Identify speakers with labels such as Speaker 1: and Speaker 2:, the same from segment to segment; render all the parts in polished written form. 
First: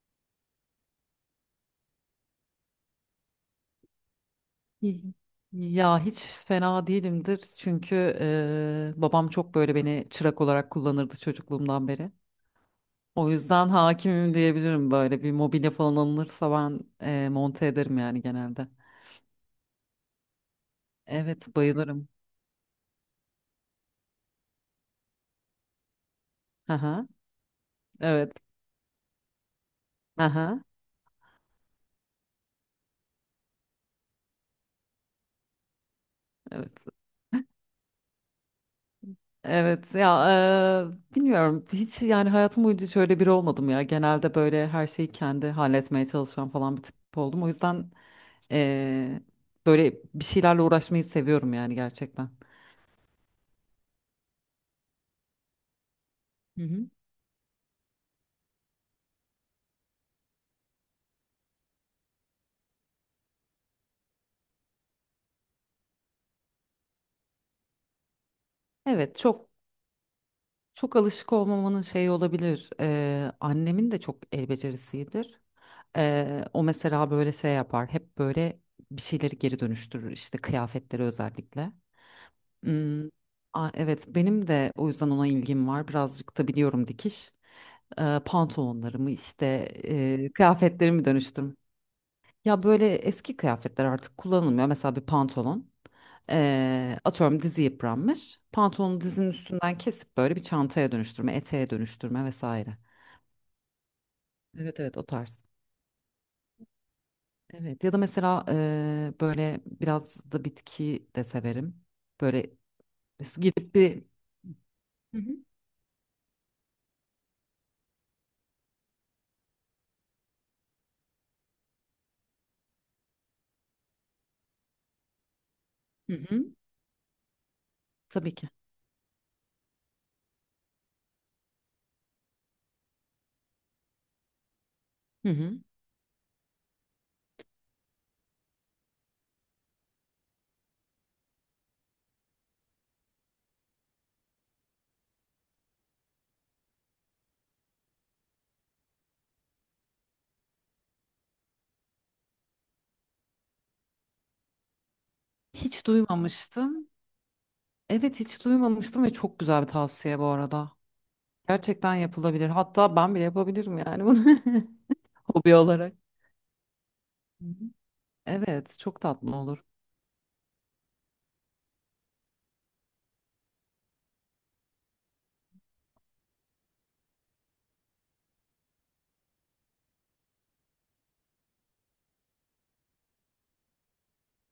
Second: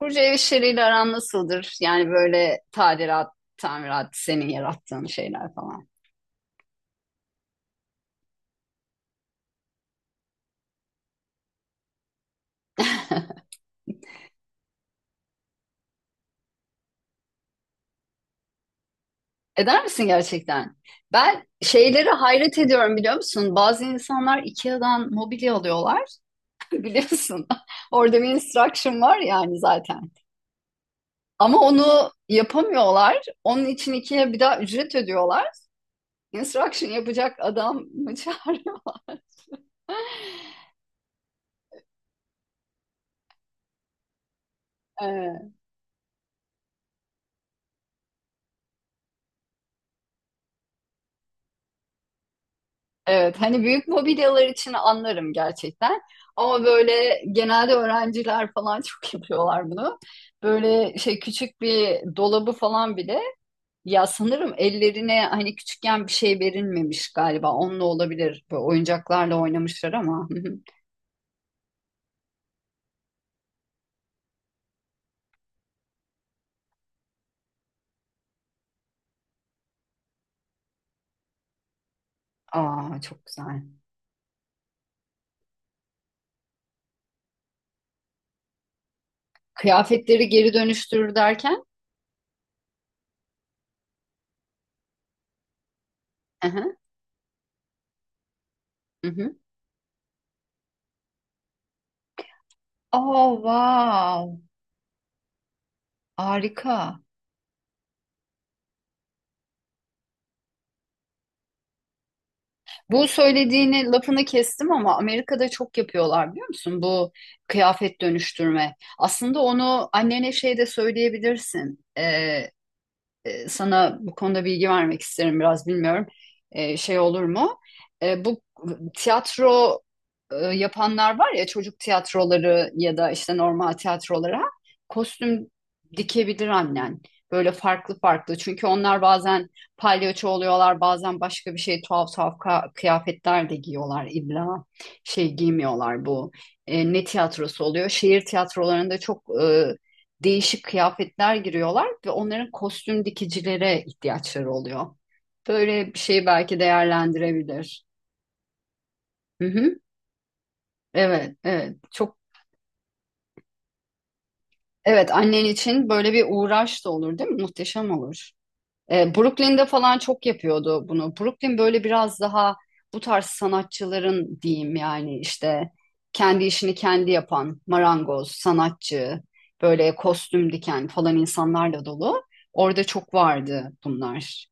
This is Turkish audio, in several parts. Speaker 1: Burcu ev işleriyle aran nasıldır? Yani böyle tadilat, tamirat, senin
Speaker 2: Y-
Speaker 1: yarattığın şeyler falan.
Speaker 2: Ya hiç fena değilimdir çünkü babam çok böyle beni çırak olarak kullanırdı çocukluğumdan beri. O yüzden hakimim diyebilirim böyle bir mobilya falan alınırsa ben monte ederim yani genelde.
Speaker 1: Eder misin gerçekten? Ben
Speaker 2: Evet bayılırım.
Speaker 1: şeylere hayret ediyorum biliyor musun? Bazı insanlar IKEA'dan mobilya alıyorlar
Speaker 2: Aha,
Speaker 1: biliyorsun. Orada bir
Speaker 2: evet.
Speaker 1: instruction var yani zaten.
Speaker 2: Aha,
Speaker 1: Ama onu yapamıyorlar. Onun için IKEA bir daha ücret ödüyorlar.
Speaker 2: evet.
Speaker 1: Instruction yapacak adam mı çağırıyorlar?
Speaker 2: Evet ya, bilmiyorum hiç yani hayatım boyunca hiç öyle biri olmadım ya. Genelde böyle her şeyi kendi
Speaker 1: Ee,
Speaker 2: halletmeye çalışan falan bir tip oldum. O yüzden e, böyle bir şeylerle uğraşmayı seviyorum yani gerçekten.
Speaker 1: Evet, hani büyük mobilyalar için anlarım gerçekten.
Speaker 2: Hı
Speaker 1: Ama
Speaker 2: hı.
Speaker 1: böyle genelde öğrenciler falan çok yapıyorlar bunu. Böyle şey küçük bir dolabı falan bile ya sanırım ellerine hani küçükken bir şey verilmemiş galiba. Onunla olabilir. Böyle
Speaker 2: Evet,
Speaker 1: oyuncaklarla
Speaker 2: çok
Speaker 1: oynamışlar ama. Hı hı.
Speaker 2: çok alışık olmamanın şeyi olabilir. Annemin de çok el becerisidir. O mesela böyle şey yapar. Hep böyle bir şeyleri geri dönüştürür işte, kıyafetleri özellikle.
Speaker 1: Aa
Speaker 2: Hmm,
Speaker 1: çok güzel.
Speaker 2: evet benim de o yüzden ona ilgim var. Birazcık da biliyorum dikiş. Pantolonlarımı işte,
Speaker 1: Kıyafetleri geri
Speaker 2: kıyafetlerimi
Speaker 1: dönüştürür
Speaker 2: dönüştürme.
Speaker 1: derken.
Speaker 2: Ya böyle eski kıyafetler artık kullanılmıyor. Mesela bir pantolon.
Speaker 1: Hı hı,
Speaker 2: Atıyorum dizi yıpranmış. Pantolonu
Speaker 1: hı
Speaker 2: dizinin
Speaker 1: hı.
Speaker 2: üstünden kesip böyle bir çantaya dönüştürme, eteğe dönüştürme vesaire.
Speaker 1: Aa wow.
Speaker 2: Evet evet, o tarz.
Speaker 1: Harika.
Speaker 2: Evet ya da mesela böyle biraz da bitki de severim. Böyle
Speaker 1: Bu
Speaker 2: gidip
Speaker 1: söylediğini
Speaker 2: bir.
Speaker 1: lafını kestim ama
Speaker 2: Hı hı.
Speaker 1: Amerika'da çok yapıyorlar biliyor musun? Bu kıyafet dönüştürme. Aslında onu annene şey de söyleyebilirsin. Sana bu konuda bilgi vermek isterim biraz bilmiyorum
Speaker 2: Hı hı,
Speaker 1: şey olur mu?
Speaker 2: tabii
Speaker 1: Bu
Speaker 2: ki.
Speaker 1: tiyatro yapanlar var ya çocuk tiyatroları ya da işte normal tiyatrolara
Speaker 2: Hı
Speaker 1: kostüm
Speaker 2: hı.
Speaker 1: dikebilir annen. Böyle farklı farklı çünkü onlar bazen palyaço oluyorlar bazen başka bir şey tuhaf tuhaf kıyafetler de giyiyorlar illa şey giymiyorlar bu ne tiyatrosu oluyor şehir tiyatrolarında çok değişik kıyafetler giriyorlar ve onların kostüm dikicilere ihtiyaçları oluyor.
Speaker 2: Hiç
Speaker 1: Böyle bir şeyi belki
Speaker 2: duymamıştım.
Speaker 1: değerlendirebilir.
Speaker 2: Evet hiç duymamıştım ve çok
Speaker 1: Hı
Speaker 2: güzel bir
Speaker 1: hı.
Speaker 2: tavsiye bu arada.
Speaker 1: Evet, evet.
Speaker 2: Gerçekten
Speaker 1: Çok
Speaker 2: yapılabilir. Hatta ben bile yapabilirim yani bunu
Speaker 1: evet annen
Speaker 2: hobi
Speaker 1: için
Speaker 2: olarak.
Speaker 1: böyle bir uğraş da olur değil mi? Muhteşem olur.
Speaker 2: Evet, çok tatlı olur.
Speaker 1: Brooklyn'de falan çok yapıyordu bunu. Brooklyn böyle biraz daha bu tarz sanatçıların diyeyim yani işte kendi işini kendi yapan marangoz, sanatçı, böyle kostüm diken falan insanlarla dolu. Orada çok vardı bunlar.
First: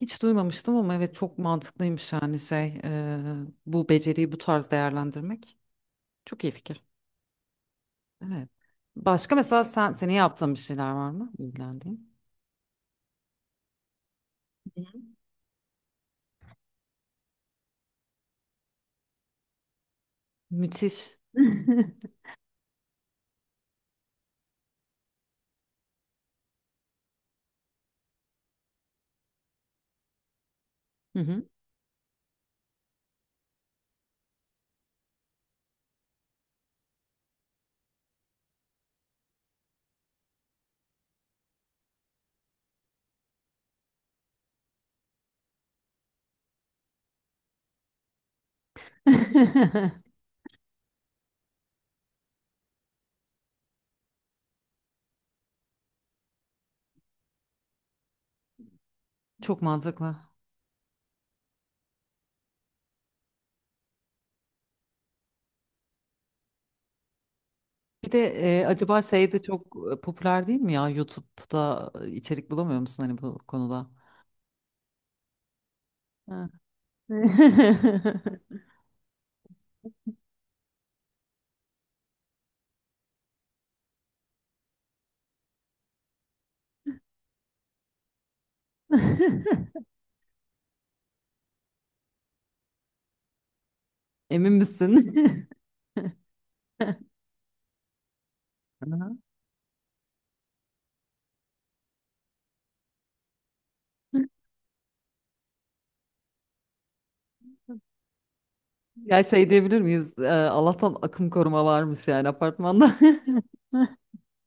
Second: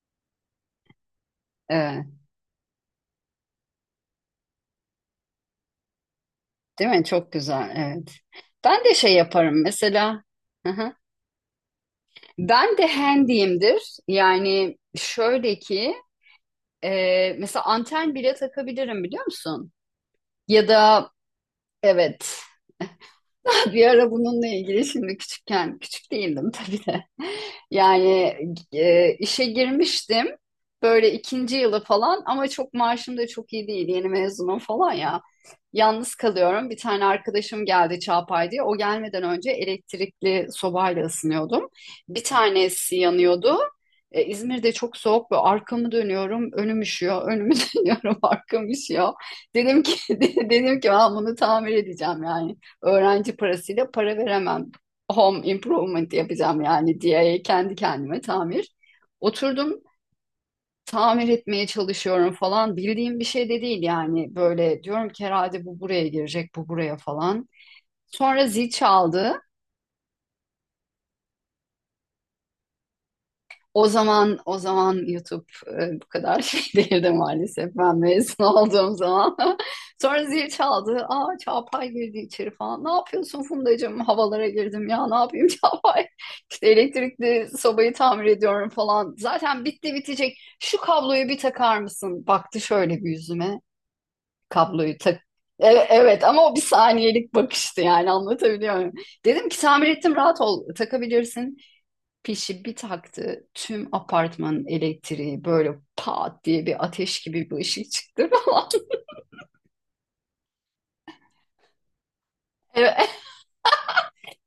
Speaker 2: Hiç duymamıştım ama evet çok
Speaker 1: Ee,
Speaker 2: mantıklıymış yani şey, bu beceriyi bu tarz değerlendirmek. Çok iyi fikir.
Speaker 1: Değil mi? Çok güzel. Evet.
Speaker 2: Evet.
Speaker 1: Ben de şey
Speaker 2: Başka
Speaker 1: yaparım
Speaker 2: mesela sen seni
Speaker 1: mesela.
Speaker 2: yaptığın bir
Speaker 1: Hı
Speaker 2: şeyler
Speaker 1: hı.
Speaker 2: var mı ilgilendiğin?
Speaker 1: Ben de handyimdir. Yani
Speaker 2: Hı.
Speaker 1: şöyle ki mesela anten bile takabilirim biliyor musun? Ya da
Speaker 2: Müthiş.
Speaker 1: evet. Bir ara bununla ilgili şimdi küçükken, küçük değildim tabii de. Yani işe girmiştim böyle
Speaker 2: Hı hı.
Speaker 1: ikinci yılı falan ama çok maaşım da çok iyi değil. Yeni mezunum falan ya. Yalnız kalıyorum. Bir tane arkadaşım geldi Çağpay diye. O gelmeden önce elektrikli sobayla ısınıyordum. Bir tanesi yanıyordu. İzmir'de çok soğuk ve arkamı dönüyorum, önüm üşüyor, önümü dönüyorum, arkam üşüyor. Dedim ki dedim ki ben bunu tamir edeceğim yani öğrenci parasıyla para veremem. Home improvement yapacağım yani diye kendi kendime tamir.
Speaker 2: Çok
Speaker 1: Oturdum
Speaker 2: mantıklı.
Speaker 1: tamir etmeye çalışıyorum falan. Bildiğim bir şey de değil yani. Böyle diyorum ki herhalde bu buraya girecek, bu buraya falan.
Speaker 2: Bir de,
Speaker 1: Sonra zil
Speaker 2: acaba şey
Speaker 1: çaldı.
Speaker 2: de çok popüler değil mi ya? YouTube'da içerik bulamıyor musun hani bu
Speaker 1: O
Speaker 2: konuda?
Speaker 1: zaman o zaman YouTube bu kadar
Speaker 2: Ha.
Speaker 1: şey değildi maalesef. Ben mezun olduğum zaman. Sonra zil çaldı. Aa Çağatay girdi içeri falan. Ne yapıyorsun Fundacığım? Havalara girdim ya. Ne yapayım Çağatay? İşte elektrikli sobayı tamir ediyorum falan. Zaten bitti bitecek. Şu kabloyu bir takar mısın? Baktı şöyle bir yüzüme.
Speaker 2: Emin
Speaker 1: Kabloyu tak.
Speaker 2: misin?
Speaker 1: Evet, evet ama o bir saniyelik bakıştı yani anlatabiliyor muyum?
Speaker 2: Aha.
Speaker 1: Dedim ki tamir ettim rahat ol takabilirsin. Pişi bir taktı tüm apartmanın elektriği böyle pat diye bir ateş gibi bir ışık çıktı falan.
Speaker 2: Ya şey diyebilir miyiz? Allah'tan akım koruma varmış yani apartmanda.
Speaker 1: Evet,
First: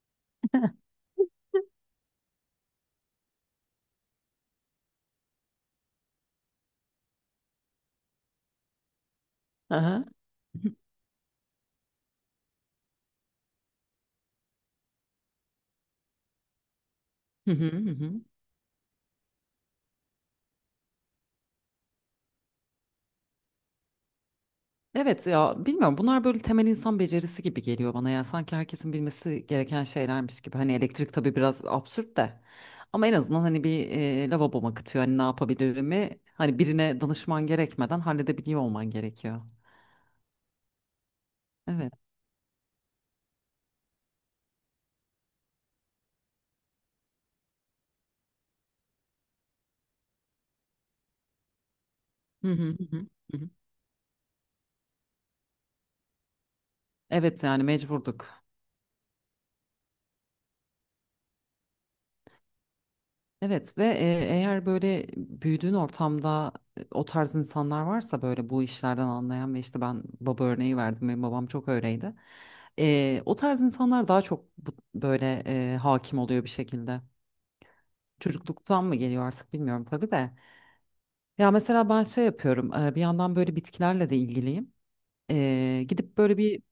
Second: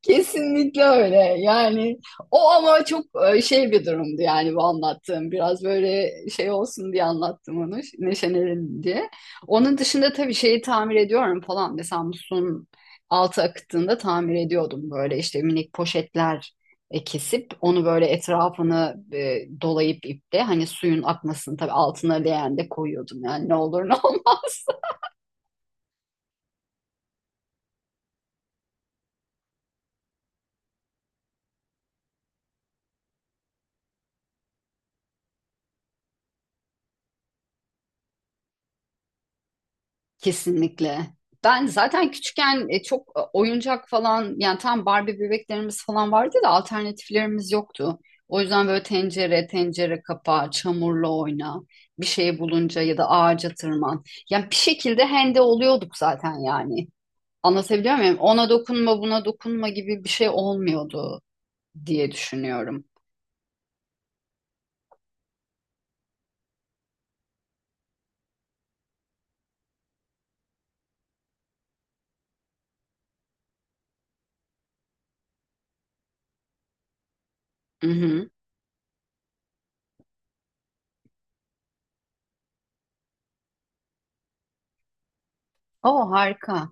Speaker 1: kesinlikle öyle. Yani o ama çok şey bir durumdu yani bu anlattığım. Biraz böyle şey olsun diye anlattım onu, neşelenelim diye. Onun
Speaker 2: Aha.
Speaker 1: dışında tabii şeyi tamir ediyorum falan. Mesela musluğun altı akıttığında tamir ediyordum. Böyle işte minik poşetler kesip
Speaker 2: Hı hı,
Speaker 1: onu
Speaker 2: hı
Speaker 1: böyle
Speaker 2: hı.
Speaker 1: etrafını dolayıp iple hani suyun akmasını tabii altına leğen de koyuyordum. Yani ne olur ne olmaz.
Speaker 2: Evet ya bilmiyorum, bunlar böyle temel insan becerisi gibi geliyor bana ya, sanki herkesin bilmesi gereken şeylermiş gibi. Hani elektrik tabii biraz absürt de, ama en azından hani bir, lavaboma kıtıyor hani ne yapabilirimi, hani birine danışman gerekmeden halledebiliyor olman gerekiyor.
Speaker 1: Kesinlikle. Ben
Speaker 2: Evet.
Speaker 1: zaten küçükken çok oyuncak falan yani tam Barbie bebeklerimiz falan vardı da alternatiflerimiz yoktu. O yüzden böyle tencere, tencere kapağı, çamurla oyna, bir şey
Speaker 2: Hı hı,
Speaker 1: bulunca
Speaker 2: hı
Speaker 1: ya
Speaker 2: hı,
Speaker 1: da ağaca
Speaker 2: hı.
Speaker 1: tırman. Yani bir şekilde hende oluyorduk zaten yani.
Speaker 2: Evet yani
Speaker 1: Anlatabiliyor muyum?
Speaker 2: mecburduk.
Speaker 1: Ona dokunma, buna dokunma gibi bir şey olmuyordu diye düşünüyorum.
Speaker 2: Evet ve, eğer böyle büyüdüğün ortamda o tarz insanlar varsa böyle, bu işlerden anlayan, ve işte ben baba örneği verdim, benim babam çok öyleydi. E, o tarz insanlar daha çok böyle hakim oluyor bir şekilde.
Speaker 1: Hı hı.
Speaker 2: Çocukluktan mı geliyor artık bilmiyorum tabii de. Ya mesela ben şey yapıyorum, bir yandan böyle bitkilerle de ilgiliyim. E,
Speaker 1: O
Speaker 2: gidip böyle bir
Speaker 1: harika.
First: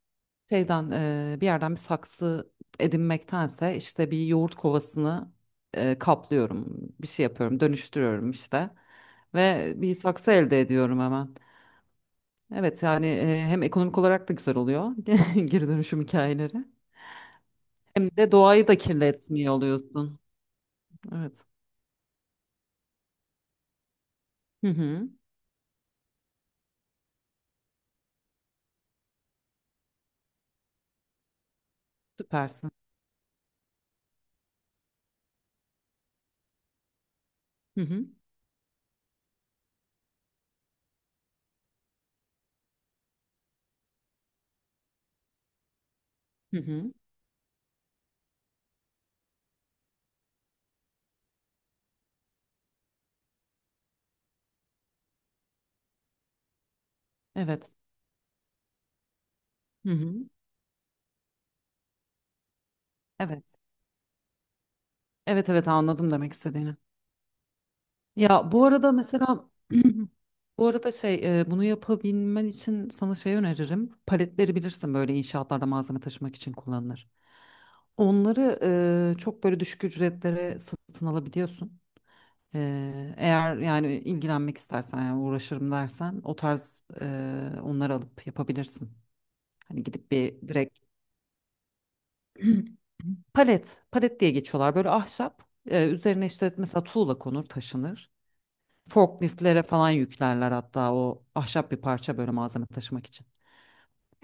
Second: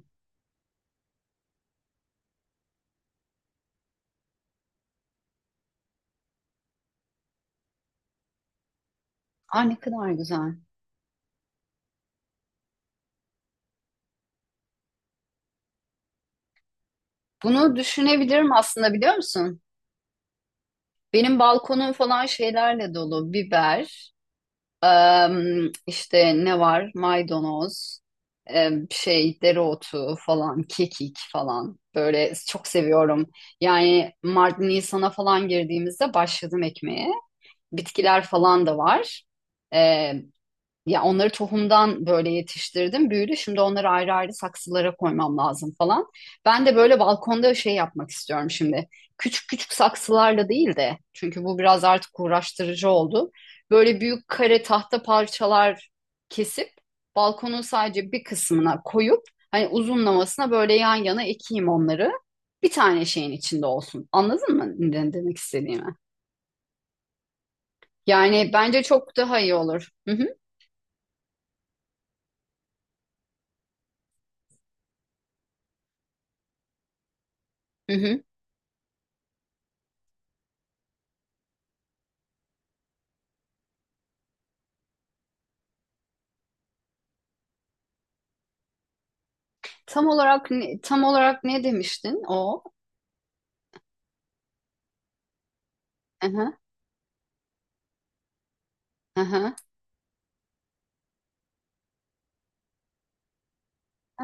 Speaker 2: şeyden, bir yerden bir saksı edinmektense işte bir yoğurt kovasını kaplıyorum. Bir şey yapıyorum, dönüştürüyorum işte.
Speaker 1: Aa,
Speaker 2: Ve
Speaker 1: ne
Speaker 2: bir
Speaker 1: kadar
Speaker 2: saksı
Speaker 1: güzel.
Speaker 2: elde ediyorum hemen. Evet yani, hem ekonomik olarak da güzel oluyor geri dönüşüm hikayeleri.
Speaker 1: Bunu
Speaker 2: Hem de
Speaker 1: düşünebilirim
Speaker 2: doğayı da
Speaker 1: aslında biliyor
Speaker 2: kirletmiyor
Speaker 1: musun?
Speaker 2: oluyorsun.
Speaker 1: Benim
Speaker 2: Evet.
Speaker 1: balkonum falan şeylerle dolu. Biber,
Speaker 2: Hı hı.
Speaker 1: em, işte ne var? Maydanoz, em, şey dereotu falan, kekik falan. Böyle çok
Speaker 2: Süpersin.
Speaker 1: seviyorum. Yani Mart Nisan'a falan girdiğimizde başladım ekmeğe.
Speaker 2: Hı hı.
Speaker 1: Bitkiler falan da var. Ya onları tohumdan böyle yetiştirdim, büyüdü. Şimdi onları ayrı ayrı saksılara koymam lazım falan.
Speaker 2: Hı
Speaker 1: Ben de
Speaker 2: hı.
Speaker 1: böyle balkonda şey yapmak istiyorum şimdi. Küçük küçük saksılarla değil de çünkü bu biraz artık uğraştırıcı oldu. Böyle büyük kare tahta parçalar kesip balkonun
Speaker 2: Evet.
Speaker 1: sadece bir kısmına koyup hani
Speaker 2: Hı hı.
Speaker 1: uzunlamasına böyle yan yana ekeyim onları. Bir tane şeyin
Speaker 2: Evet.
Speaker 1: içinde olsun. Anladın mı ne demek
Speaker 2: Evet evet,
Speaker 1: istediğimi?
Speaker 2: anladım demek istediğini.
Speaker 1: Yani
Speaker 2: Ya bu
Speaker 1: bence
Speaker 2: arada
Speaker 1: çok daha
Speaker 2: mesela
Speaker 1: iyi olur. Hı hı.
Speaker 2: bu arada şey, bunu yapabilmen için sana şey öneririm. Paletleri bilirsin, böyle inşaatlarda malzeme taşımak için kullanılır.
Speaker 1: Hı hı.
Speaker 2: Onları çok böyle düşük ücretlere satın alabiliyorsun. E, eğer yani ilgilenmek istersen, yani uğraşırım dersen o tarz, onları alıp yapabilirsin. Hani gidip bir direkt,
Speaker 1: Tam olarak ne demiştin o?
Speaker 2: palet palet diye geçiyorlar, böyle ahşap, üzerine işte
Speaker 1: Aha,
Speaker 2: mesela tuğla konur taşınır.
Speaker 1: aha.
Speaker 2: Forkliftlere falan yüklerler hatta, o ahşap bir parça böyle malzeme taşımak için.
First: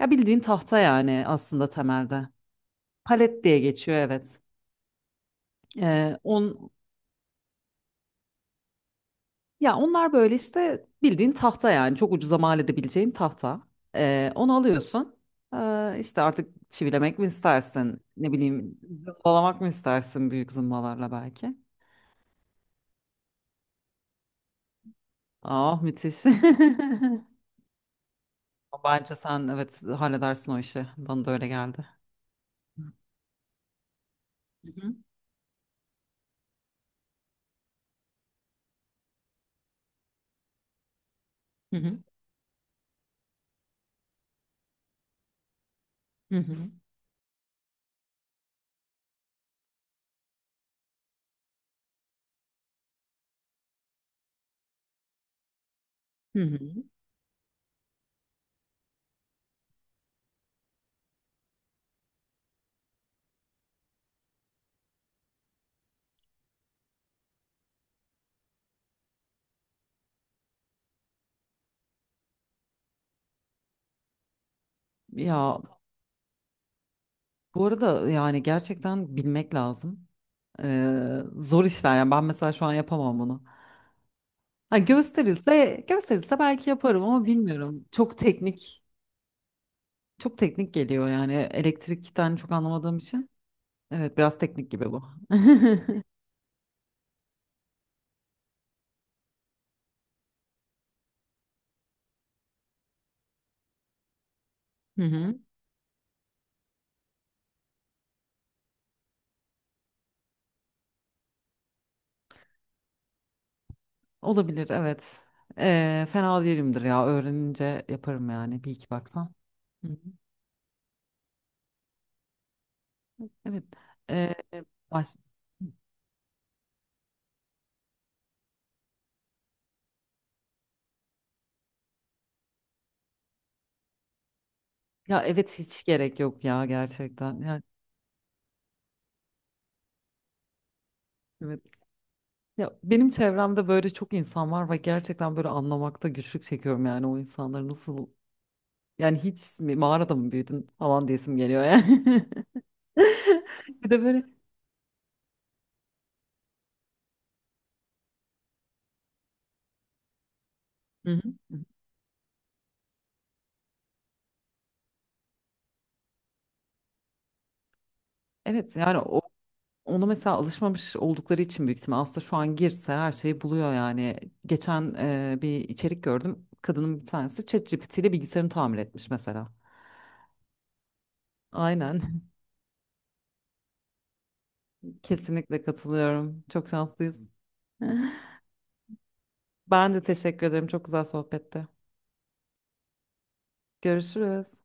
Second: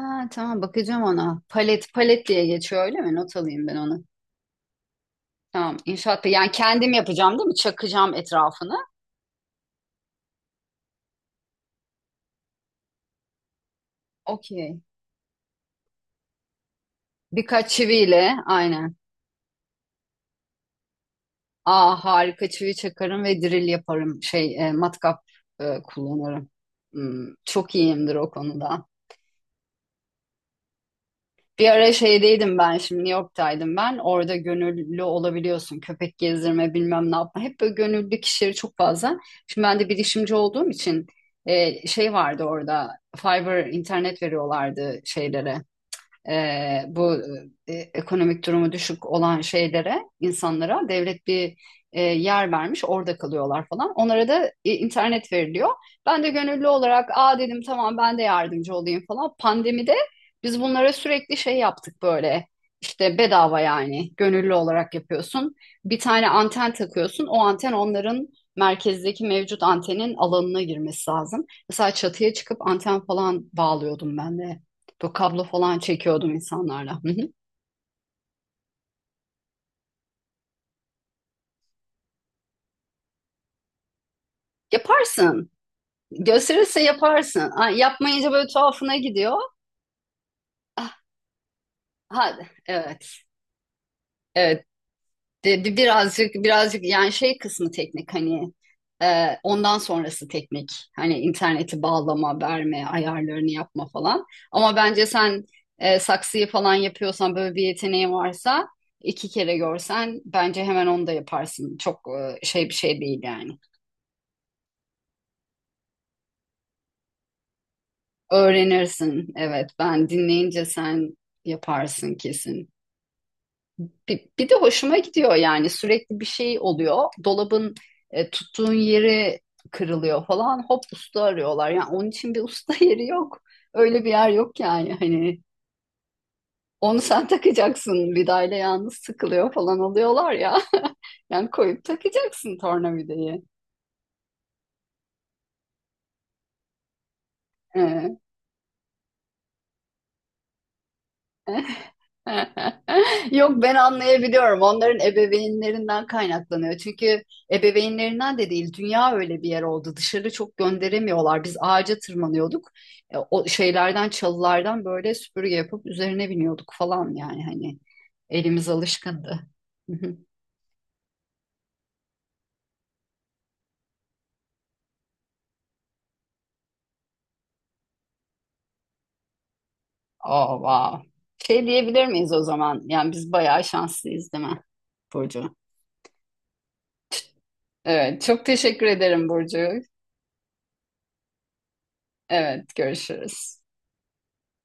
Speaker 2: Ya bildiğin
Speaker 1: tamam
Speaker 2: tahta
Speaker 1: bakacağım
Speaker 2: yani
Speaker 1: ona.
Speaker 2: aslında
Speaker 1: Palet palet
Speaker 2: temelde.
Speaker 1: diye geçiyor öyle mi? Not
Speaker 2: Palet diye
Speaker 1: alayım ben
Speaker 2: geçiyor,
Speaker 1: onu.
Speaker 2: evet.
Speaker 1: Tamam
Speaker 2: Ee,
Speaker 1: inşaat yani
Speaker 2: on,
Speaker 1: kendim yapacağım değil mi? Çakacağım etrafını.
Speaker 2: ya onlar böyle işte bildiğin tahta yani, çok ucuza mal edebileceğin tahta. Onu
Speaker 1: Okey.
Speaker 2: alıyorsun. İşte artık çivilemek mi
Speaker 1: Birkaç
Speaker 2: istersin? Ne
Speaker 1: çiviyle
Speaker 2: bileyim,
Speaker 1: aynen.
Speaker 2: zımbalamak mı istersin büyük zımbalarla belki?
Speaker 1: Aa harika çivi çakarım ve drill yaparım. Şey matkap
Speaker 2: Ah, müthiş.
Speaker 1: kullanırım. Hmm, çok iyiyimdir o konuda.
Speaker 2: Bence sen, evet, halledersin o işi. Bana da öyle
Speaker 1: Bir
Speaker 2: geldi.
Speaker 1: ara şeydeydim ben şimdi New York'taydım ben. Orada
Speaker 2: Hı hı.
Speaker 1: gönüllü olabiliyorsun. Köpek gezdirme bilmem ne yapma. Hep böyle gönüllü kişileri çok fazla. Şimdi ben de bilişimci olduğum için
Speaker 2: Hı hı.
Speaker 1: şey vardı orada. Fiber internet veriyorlardı şeylere e,
Speaker 2: Hı hı.
Speaker 1: bu ekonomik durumu düşük olan şeylere, insanlara devlet bir yer vermiş, orada kalıyorlar falan. Onlara da internet veriliyor. Ben de
Speaker 2: Hı hı.
Speaker 1: gönüllü olarak, aa dedim tamam ben de yardımcı olayım falan. Pandemide biz bunlara sürekli şey yaptık böyle. İşte bedava yani gönüllü olarak yapıyorsun. Bir tane anten takıyorsun. O anten onların merkezdeki mevcut antenin alanına girmesi lazım. Mesela çatıya çıkıp anten falan bağlıyordum ben de bu kablo
Speaker 2: Ya
Speaker 1: falan çekiyordum insanlarla. Hı hı.
Speaker 2: bu arada yani gerçekten bilmek lazım. Zor işler yani, ben mesela şu an yapamam bunu. Ha,
Speaker 1: Yaparsın.
Speaker 2: gösterilse belki
Speaker 1: Gösterirse
Speaker 2: yaparım ama
Speaker 1: yaparsın. Ha,
Speaker 2: bilmiyorum. Çok
Speaker 1: yapmayınca böyle
Speaker 2: teknik,
Speaker 1: tuhafına gidiyor.
Speaker 2: çok teknik
Speaker 1: Ah,
Speaker 2: geliyor yani, elektrikten
Speaker 1: hadi.
Speaker 2: çok anlamadığım
Speaker 1: Evet.
Speaker 2: için. Evet biraz
Speaker 1: Evet.
Speaker 2: teknik gibi bu.
Speaker 1: Birazcık yani şey kısmı teknik hani ondan sonrası teknik. Hani interneti bağlama, verme, ayarlarını yapma falan. Ama
Speaker 2: Hı
Speaker 1: bence
Speaker 2: hı.
Speaker 1: sen saksıyı falan yapıyorsan böyle bir yeteneğin varsa iki kere görsen bence hemen onu da yaparsın. Çok şey bir şey değil yani.
Speaker 2: Olabilir evet. Fena değilimdir ya, öğrenince yaparım yani bir iki
Speaker 1: Öğrenirsin.
Speaker 2: baksam.
Speaker 1: Evet,
Speaker 2: Hı hı.
Speaker 1: ben dinleyince sen yaparsın kesin.
Speaker 2: Evet.
Speaker 1: Bir,
Speaker 2: Ee,
Speaker 1: bir de hoşuma
Speaker 2: baş...
Speaker 1: gidiyor yani sürekli bir şey oluyor. Dolabın tuttuğun yeri kırılıyor falan. Hop usta arıyorlar. Yani onun için bir usta yeri yok. Öyle bir yer yok yani.
Speaker 2: Ya
Speaker 1: Hani
Speaker 2: evet hiç gerek yok ya
Speaker 1: onu sen
Speaker 2: gerçekten. Yani,
Speaker 1: takacaksın. Vidayla yalnız sıkılıyor falan oluyorlar ya. Yani
Speaker 2: evet.
Speaker 1: koyup takacaksın
Speaker 2: Ya benim
Speaker 1: tornavidayı.
Speaker 2: çevremde böyle çok insan var ve gerçekten böyle anlamakta güçlük çekiyorum yani o insanları nasıl,
Speaker 1: Ee,
Speaker 2: yani hiç mi, mağarada mı büyüdün falan diyesim
Speaker 1: e?
Speaker 2: geliyor yani.
Speaker 1: Yok ben
Speaker 2: Bir de böyle.
Speaker 1: anlayabiliyorum. Onların ebeveynlerinden kaynaklanıyor. Çünkü ebeveynlerinden de değil, dünya öyle bir yer oldu. Dışarı çok
Speaker 2: Hı hı.
Speaker 1: gönderemiyorlar. Biz ağaca tırmanıyorduk. E, o şeylerden, çalılardan böyle süpürge yapıp üzerine biniyorduk falan yani hani elimiz
Speaker 2: Evet yani o,
Speaker 1: alışkındı.
Speaker 2: onu mesela alışmamış oldukları için büyük ihtimal, aslında şu an girse her şeyi buluyor yani. Geçen bir içerik gördüm. Kadının bir tanesi ChatGPT ile bilgisayarını tamir etmiş mesela.
Speaker 1: Oh, wow. Şey diyebilir
Speaker 2: Aynen.
Speaker 1: miyiz o zaman? Yani biz bayağı şanslıyız değil mi Burcu?
Speaker 2: Kesinlikle katılıyorum. Çok şanslıyız.
Speaker 1: Evet, çok teşekkür ederim Burcu.
Speaker 2: Ben de teşekkür ederim. Çok güzel sohbette.
Speaker 1: Evet, görüşürüz.
Speaker 2: Görüşürüz.